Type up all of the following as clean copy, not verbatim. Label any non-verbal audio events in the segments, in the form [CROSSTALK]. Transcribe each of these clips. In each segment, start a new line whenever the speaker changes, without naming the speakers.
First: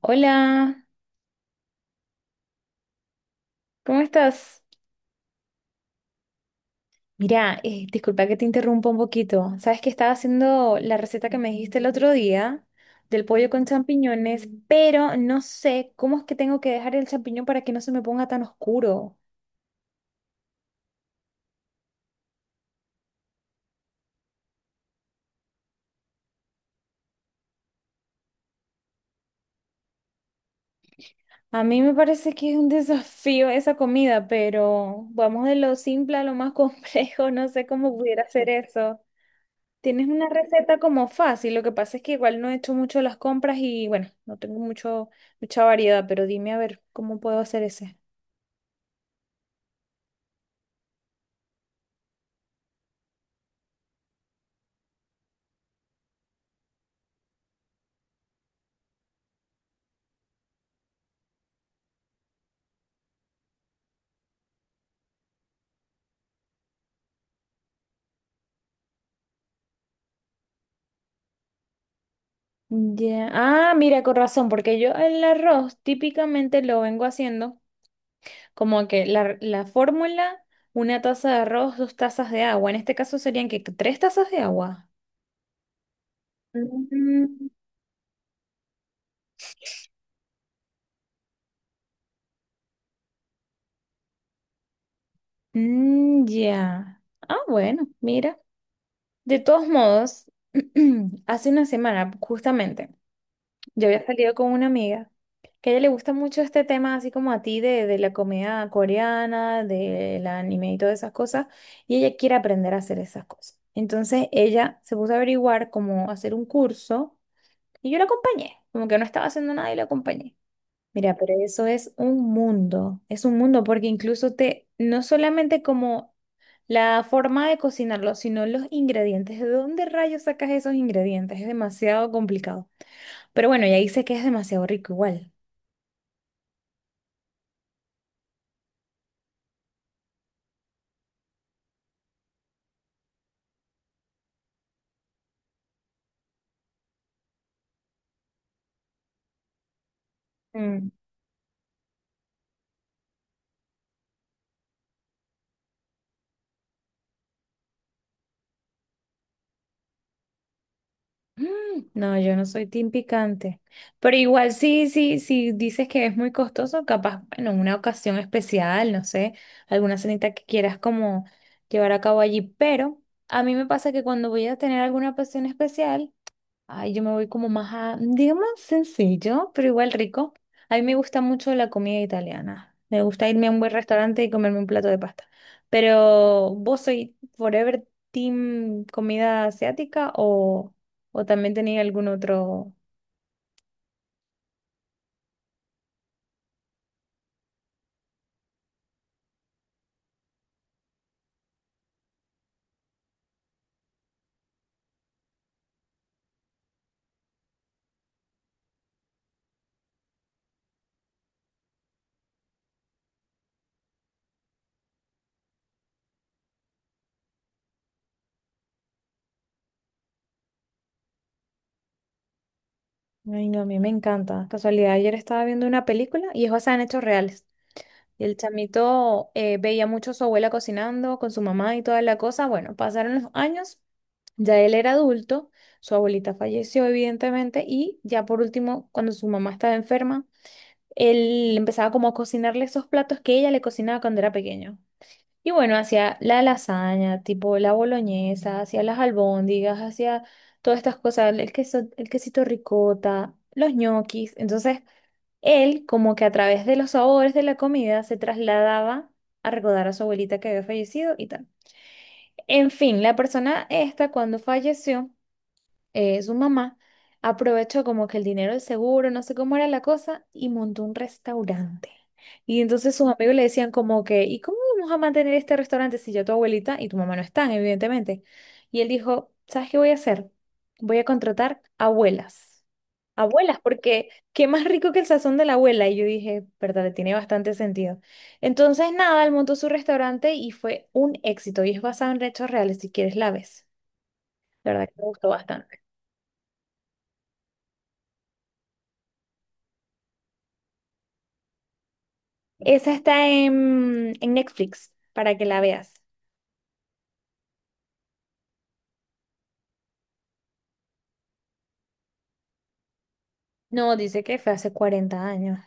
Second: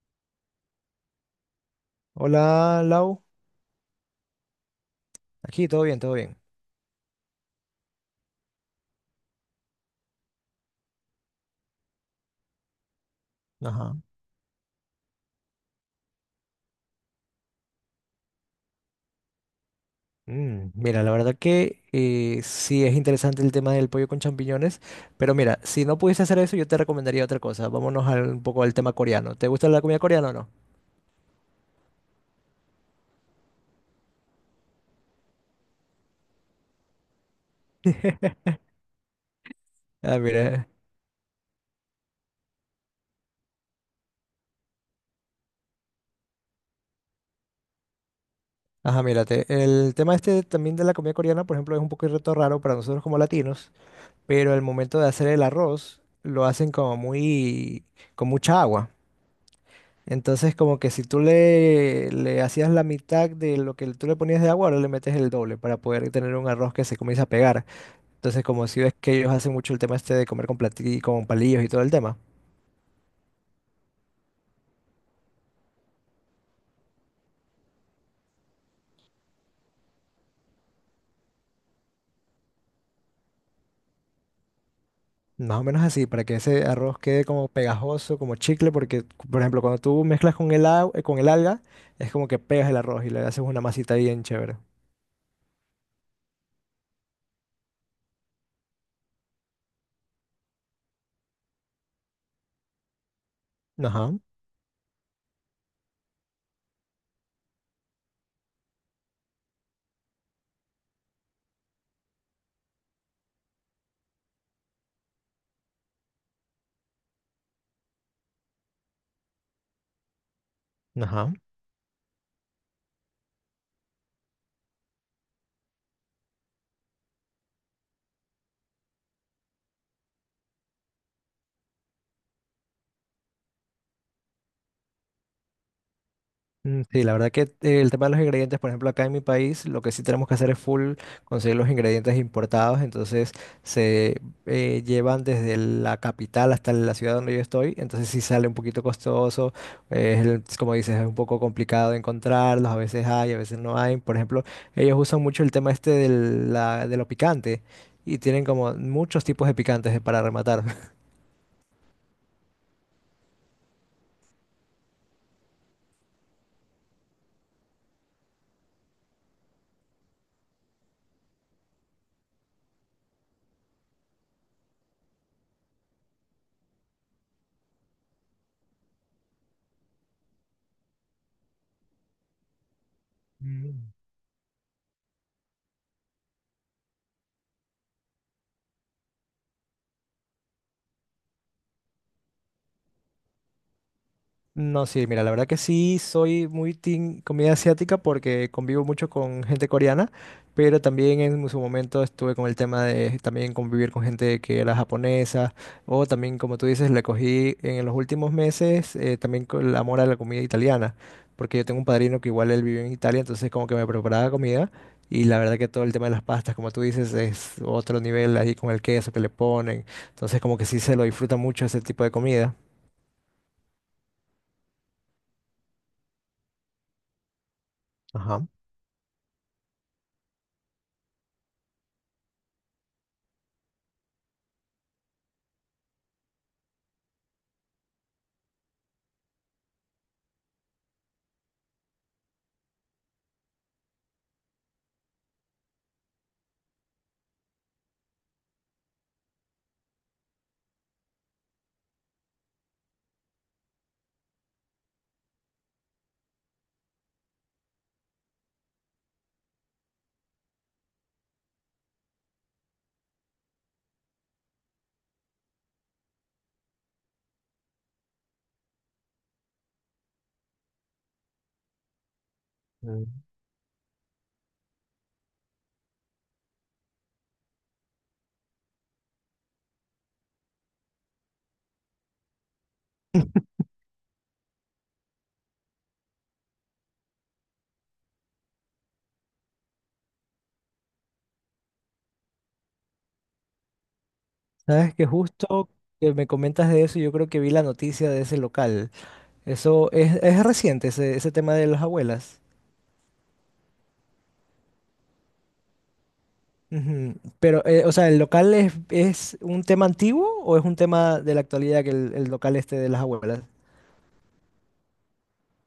Hola,
Hola, Lau.
¿cómo estás?
Aquí todo bien, todo bien.
Mira, disculpa que te interrumpa un poquito. Sabes que estaba haciendo la receta que me dijiste el otro día del pollo con
Ajá.
champiñones, pero no sé cómo es que tengo que dejar el champiñón para que no se me ponga tan oscuro.
Mira, la verdad que sí es interesante el tema del pollo con champiñones, pero mira, si no pudiese hacer eso, yo te recomendaría otra cosa. Vámonos un poco al tema coreano. ¿Te gusta la comida coreana o no?
A mí me parece que es un [LAUGHS] desafío esa comida, pero vamos de lo simple a lo más complejo. [LAUGHS] No sé cómo pudiera
[LAUGHS]
hacer [LAUGHS] eso. Tienes
Ah,
una
mira.
receta como fácil, lo que pasa es que igual no he hecho mucho las compras y bueno, no tengo mucha variedad, pero dime a ver cómo puedo hacer ese.
Ajá, mírate. El tema este también de la comida coreana, por ejemplo, es un poco reto raro para nosotros como latinos, pero al momento de hacer el arroz, lo hacen como muy, con mucha agua. Entonces, como que si tú le hacías la mitad de lo que tú le ponías de agua, ahora le metes el doble para poder tener un arroz que se comienza a pegar. Entonces, como si ves que ellos hacen mucho el tema este de comer con con palillos y todo el tema.
Ya, ah, mira, con razón, porque yo el arroz típicamente lo vengo haciendo como que la fórmula, una taza de arroz, dos tazas de agua. En este caso serían que tres tazas de agua.
Más o menos así, para que ese arroz quede
Mm,
como pegajoso, como chicle, porque, por ejemplo, cuando tú mezclas con el agua, con el alga, es como que pegas el arroz y le haces una masita bien chévere.
mm, ya. Ah, bueno, mira. De todos modos, [CLEARS THROAT] hace una semana, justamente. Yo había
Ajá,
salido con una amiga que a ella le gusta mucho este tema, así como a ti, de la comida coreana, del anime y todas esas cosas, y ella quiere aprender a hacer esas cosas. Entonces ella se puso a averiguar cómo hacer un curso y yo la acompañé, como que no estaba haciendo nada y la acompañé. Mira,
ajá.
pero eso es un mundo porque incluso te, no solamente como la forma de cocinarlo, sino los ingredientes, ¿de dónde rayos sacas esos ingredientes? Es demasiado complicado. Pero bueno, ya dice que es demasiado rico igual.
Sí, la verdad que el tema de los ingredientes, por ejemplo, acá en mi país, lo que sí tenemos que hacer es full conseguir los ingredientes importados, entonces se llevan desde la capital hasta la ciudad donde yo estoy, entonces sí sale un poquito costoso, es como
Mm.
dices, es un poco complicado de encontrarlos, a veces hay, a veces no hay, por ejemplo, ellos usan mucho el tema este de lo picante y tienen como muchos tipos de picantes para rematar.
Mm, no, yo no soy team picante. Pero igual sí, sí, sí dices que es muy costoso, capaz, bueno, una ocasión especial, no sé, alguna cenita que quieras como llevar a cabo allí. Pero a mí me pasa que cuando voy a tener alguna ocasión especial, ay, yo me voy como más a, digamos, sencillo, pero igual rico. A mí me gusta mucho la comida italiana. Me gusta irme a un buen
[LAUGHS]
restaurante y comerme un plato de pasta. Pero, ¿vos soy forever team comida asiática o también tenía algún otro?
No, sí, mira, la verdad que sí soy muy team comida asiática porque convivo mucho con gente coreana, pero también en su momento estuve con el tema de también convivir con gente que era japonesa, o también, como tú dices, le cogí en los últimos meses también con el amor a la comida italiana, porque yo tengo un padrino que igual él vive en Italia, entonces como que me preparaba comida y la verdad que todo el tema de las pastas, como tú dices, es otro nivel ahí con el queso que le ponen, entonces como que sí se lo disfruta mucho ese tipo de comida.
Ay, no, a mí me encanta. Casualidad, ayer estaba viendo una película y es basada en hechos reales. Y el
Ajá.
chamito veía mucho a su abuela cocinando con su mamá y toda la cosa. Bueno, pasaron los años. Ya él era adulto, su abuelita falleció evidentemente y ya por último, cuando su mamá estaba enferma, él empezaba como a cocinarle esos platos que ella le cocinaba cuando era pequeño. Y bueno, hacía la lasaña, tipo la boloñesa, hacía las albóndigas, hacía todas estas cosas, el queso, el quesito ricota, los ñoquis. Entonces, él como que a través de los sabores de la comida se trasladaba a recordar a su abuelita que había fallecido y tal. En fin, la persona esta cuando falleció su mamá aprovechó como que el dinero del seguro, no sé cómo era la cosa, y montó un restaurante. Y entonces
Mm.
sus amigos le decían como que, ¿y cómo vamos a mantener este restaurante si ya tu abuelita y tu mamá no están, evidentemente? Y él dijo, ¿sabes qué voy a hacer? Voy a contratar abuelas. Abuelas, porque qué más rico que el sazón de la abuela. Y yo dije, verdad, tiene bastante sentido. Entonces, nada, él montó su restaurante y fue un éxito. Y es basado en hechos reales, si quieres la ves. La verdad que
Sabes
me
que
gustó
justo
bastante.
que me comentas de eso, yo creo que vi la noticia de ese local. Eso es reciente, ese tema de las abuelas.
Esa está en Netflix para que la veas.
Ujú. Pero, o sea, ¿el local es un tema antiguo o es un tema de la actualidad que el local este de las abuelas?
No, dice que fue hace 40 años.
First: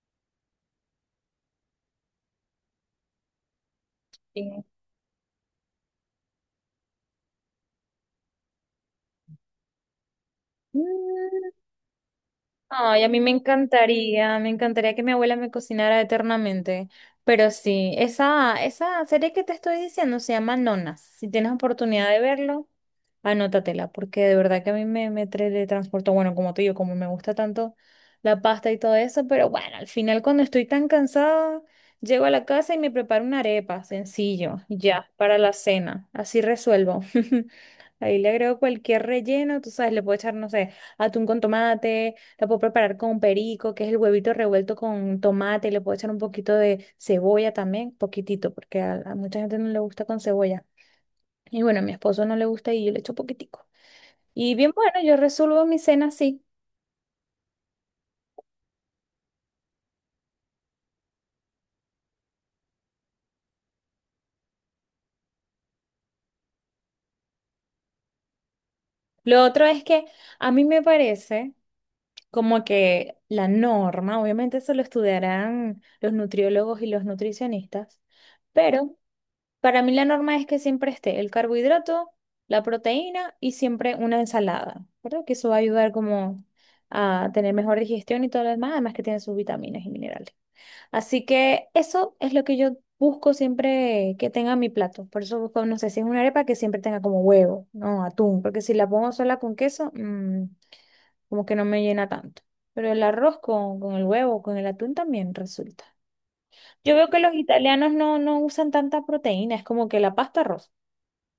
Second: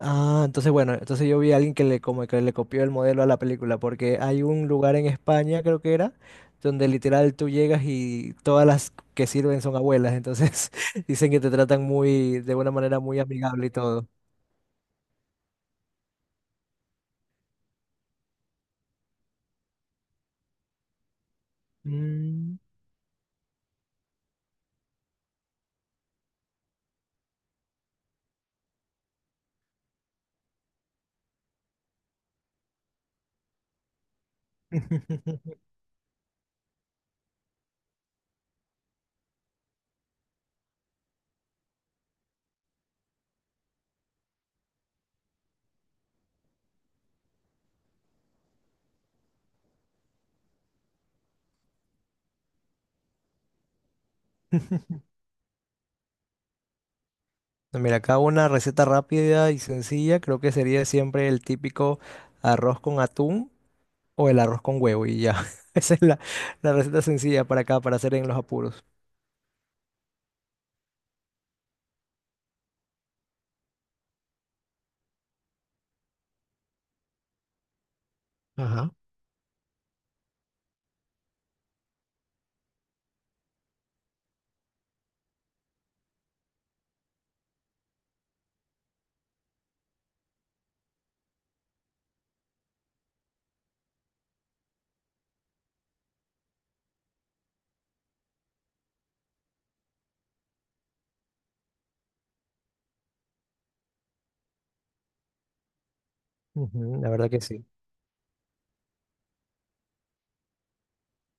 Ah, entonces bueno, entonces yo vi a alguien que le, como que le copió el modelo a la película, porque hay
Sí.
un lugar en España, creo que era, donde literal tú llegas y todas las que sirven son abuelas, entonces [LAUGHS] dicen que te
Mm,
tratan muy, de una manera
ay, a
muy
mí
amigable y todo.
me encantaría que mi abuela me cocinara eternamente. Pero sí, esa serie que te estoy diciendo se llama Nonas. Si tienes oportunidad de
Mm.
verlo, anótatela, porque de verdad que a mí me, me transporto, bueno, como te digo, como me gusta tanto la pasta y todo eso, pero bueno, al final cuando estoy tan cansada, llego a la casa y me preparo una arepa, sencillo, ya, para la
[LAUGHS]
cena. Así resuelvo. [LAUGHS] Ahí le agrego cualquier relleno, tú sabes, le puedo echar, no sé, atún con tomate, la puedo preparar con perico, que es el huevito revuelto con tomate, le puedo echar un poquito de cebolla también, poquitito, porque a mucha gente no le gusta con cebolla. Y bueno, a mi esposo no le gusta y yo le echo poquitico. Y bien, bueno, yo resuelvo mi cena así.
No, mira, acá una receta rápida y sencilla, creo que sería siempre el típico arroz con atún o el arroz con huevo y ya. [LAUGHS] Esa es la receta sencilla para acá, para hacer en los apuros.
Lo otro es que a mí me parece como que la norma, obviamente eso lo estudiarán los nutriólogos y los nutricionistas,
Ajá.
pero... Para mí la norma es que siempre esté el carbohidrato, la proteína y siempre una ensalada, ¿verdad? Que eso va a ayudar como a tener mejor digestión y todo lo demás, además que tiene sus vitaminas y minerales. Así que eso es lo que yo busco siempre que tenga mi plato. Por eso busco, no sé, si es una arepa que siempre tenga como huevo, no atún, porque si la pongo sola con queso, mm, como que no me llena tanto. Pero el arroz con el huevo, con el atún también resulta. Yo
Ujú,
veo
la
que
verdad
los
que sí.
italianos no, no usan tanta proteína, es como que la pasta arroz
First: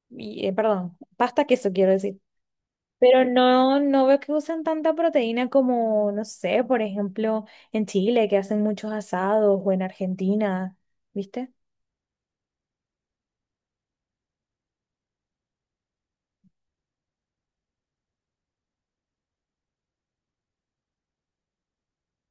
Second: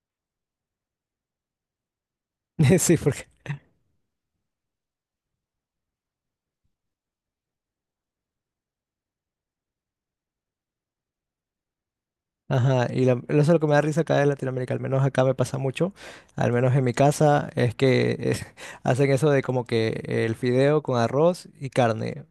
y, perdón, pasta queso quiero decir.
[LAUGHS] Sí,
Pero
porque...
no, no veo que usen tanta proteína como, no sé, por ejemplo, en Chile, que hacen muchos asados, o en Argentina, ¿viste?
Ajá, y eso es lo que me da risa acá en Latinoamérica, al menos acá me pasa mucho, al menos en mi casa, es que [LAUGHS] hacen eso de como que el fideo con arroz y carne,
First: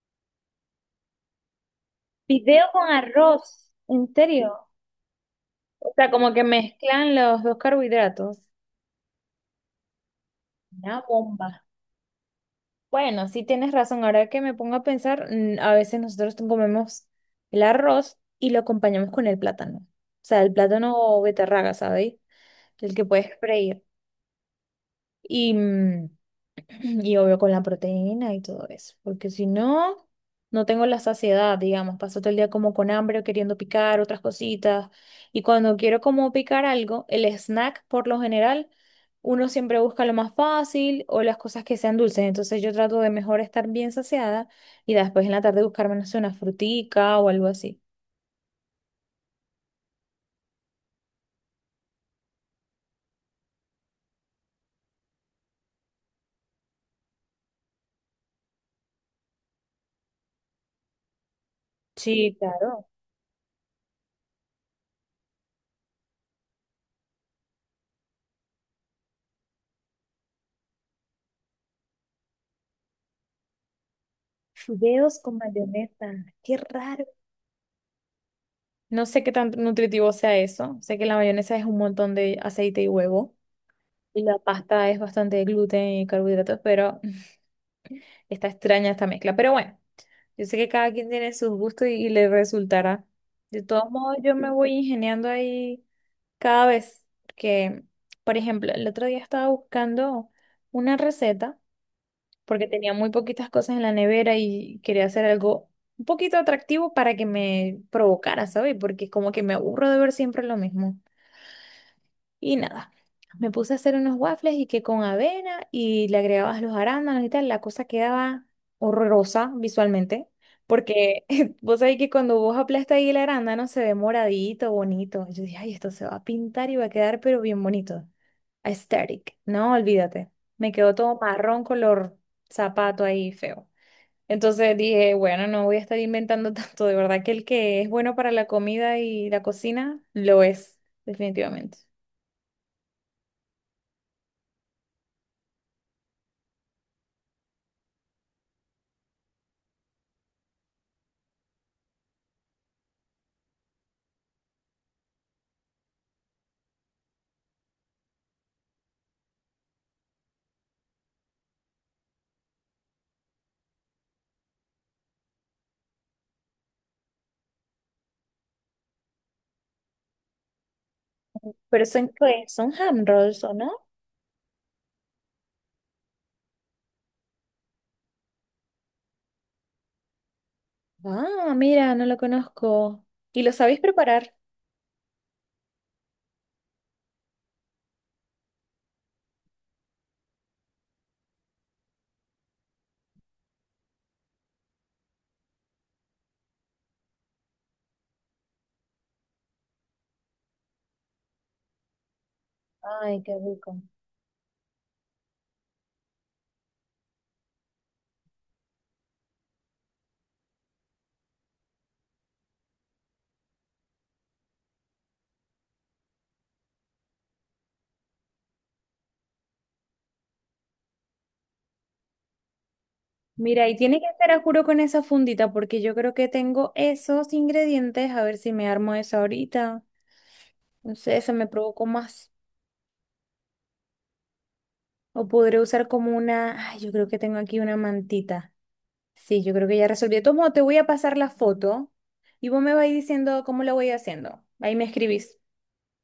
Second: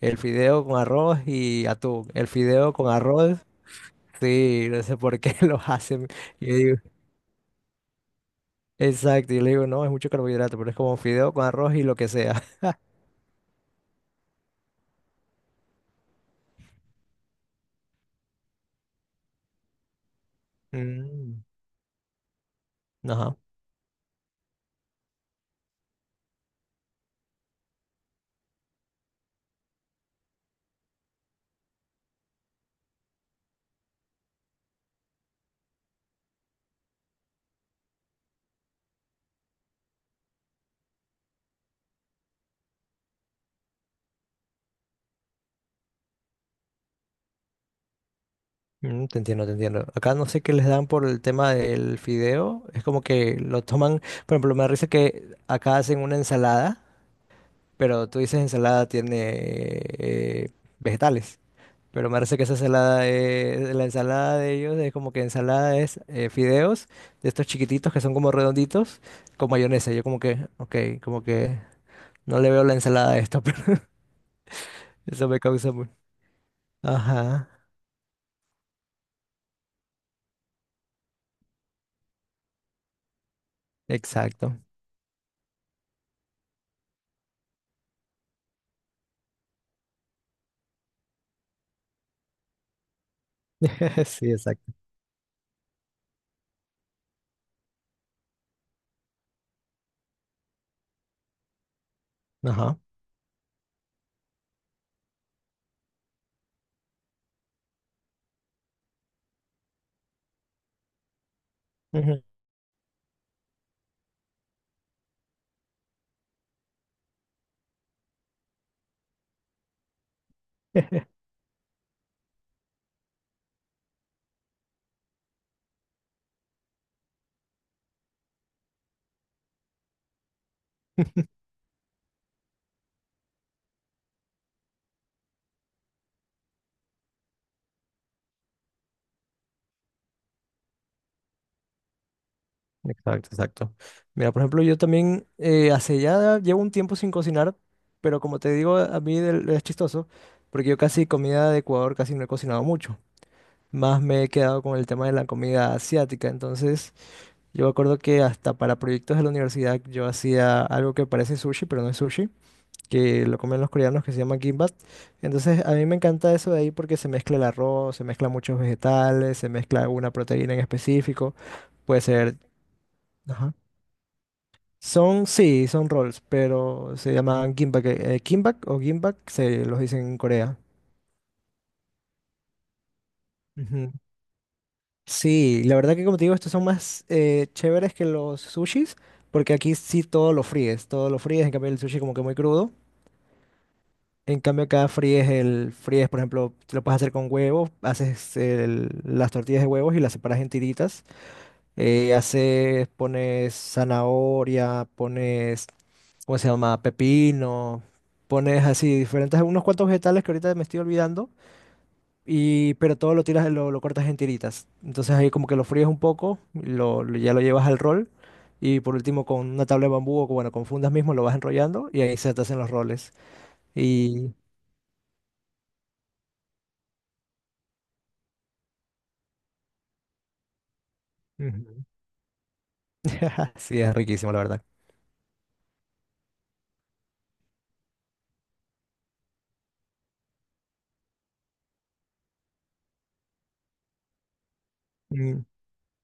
el fideo con arroz y atún, el
Video
fideo
con
con arroz.
arroz. ¿En serio?
Sí, no sé por qué [LAUGHS] los
O
hacen.
sea, como que
Yo digo,
mezclan los dos carbohidratos.
exacto, y le digo, no, es mucho carbohidrato, pero es
Una
como fideo con
bomba.
arroz y lo que sea. [LAUGHS]
Bueno, sí tienes razón. Ahora que me pongo a pensar, mm, a veces nosotros comemos el arroz y lo acompañamos con el plátano. O sea, el plátano o
Mm,
beterraga, ¿sabéis? El que puedes
ajá,
freír. Y, mm, y obvio con la proteína y todo eso, porque si no, no tengo la saciedad, digamos, paso todo el día como con hambre o queriendo picar otras cositas. Y cuando quiero como picar algo, el snack por lo general, uno siempre busca lo más fácil o las cosas que sean dulces. Entonces yo trato de mejor estar bien saciada y después en la tarde buscarme, no sé, una frutica o algo así.
te entiendo, te entiendo. Acá no sé qué les dan por el tema del fideo, es como que lo toman, por ejemplo, me da risa que acá hacen una ensalada, pero tú dices ensalada tiene eh, vegetales. Pero me
Sí,
parece que esa
claro.
ensalada, la ensalada de ellos es como que ensalada es fideos de estos chiquititos que son como redonditos con mayonesa. Yo como que, ok, como que no le veo la ensalada a esto, [LAUGHS] pero
Fideos
eso
con
me causa muy...
mayonesa, qué raro.
Ajá,
No sé qué tan nutritivo sea eso. Sé que la mayonesa es un montón de aceite y huevo. La
exacto.
pasta es bastante gluten y carbohidratos, pero [LAUGHS] está extraña esta mezcla. Pero bueno, yo sé que cada quien tiene sus gustos y le resultará. De todos
[LAUGHS]
modos,
Sí,
yo me voy
exacto.
ingeniando ahí cada vez. Porque, por ejemplo, el otro día estaba buscando una receta porque
Ajá.
tenía muy poquitas cosas en la nevera y quería hacer algo un poquito atractivo para que me provocara, ¿sabes? Porque como que me aburro de ver siempre lo mismo.
Ujú.
Y nada, me puse a hacer unos waffles y que con avena y le agregabas los arándanos y tal, la cosa quedaba horrorosa visualmente, porque [LAUGHS] vos sabés que cuando vos aplastas ahí el arándano se ve moradito, bonito. Yo dije, ay, esto se va a pintar y va a quedar pero bien bonito. Aesthetic. No, olvídate. Me quedó todo
[LAUGHS]
marrón color zapato ahí feo. Entonces dije, bueno, no voy a estar inventando [LAUGHS] tanto. De verdad que el que es bueno para la comida y la cocina, lo es, definitivamente.
Exacto, exacto. Mira, por ejemplo, yo también hace ya llevo un tiempo sin cocinar, pero como te digo, a mí es chistoso, porque yo casi comida de Ecuador casi no he cocinado mucho. Más me he quedado con el tema de la comida asiática. Entonces, yo me acuerdo que hasta para proyectos de la universidad yo hacía algo que parece sushi, pero no es sushi, que lo comen los coreanos que se llama kimbap. Entonces, a mí me encanta eso de ahí porque se mezcla el arroz, se mezclan muchos vegetales, se mezcla una proteína en específico.
Pero
Puede
son,
ser...
¿qué? ¿Son ham rolls, o
Ajá.
no?
Son, sí, son rolls, pero se llaman gimbap, gimbap o gimbap, se los dicen en Corea.
Ah, mira, no lo conozco. ¿Y lo sabéis
Ujú.
preparar?
Sí, la verdad que como te digo, estos son más chéveres que los sushis, porque aquí sí todo lo fríes, en cambio el sushi como que muy crudo. En cambio acá fríes fríes, por ejemplo, te lo puedes hacer con huevos, haces las tortillas de huevos y las separas en tiritas, haces,
Ay, qué
pones
rico.
zanahoria, pones, ¿cómo se llama? Pepino, pones así diferentes, unos cuantos vegetales que ahorita me estoy olvidando y, pero todo lo tiras, lo cortas en tiritas. Entonces ahí como que lo fríes un poco, ya lo llevas al rol. Y por último con una tabla de bambú bueno, con fundas mismo lo vas enrollando y ahí se te hacen los roles.
Mira, y tiene que ser
Y...
a juro con esa fundita, porque yo creo que tengo esos ingredientes. A ver si me armo esa ahorita. No sé, se me
Ujú.
provocó más.
[LAUGHS] Sí, es riquísimo, la verdad.
O podré usar como una. Ay, yo creo que tengo aquí una mantita. Sí, yo creo que ya resolví. Tomo, te voy a pasar la foto y vos me vais diciendo cómo lo voy haciendo. Ahí me escribís.
Mm,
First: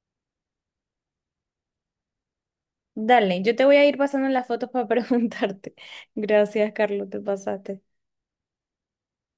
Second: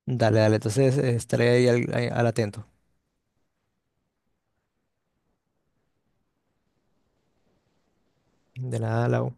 Dale, dale. Entonces estaré ahí ahí al atento.
Dale, yo te voy a ir pasando las fotos para preguntarte. [LAUGHS] Gracias, Carlos, te pasaste.
De nada, Lau.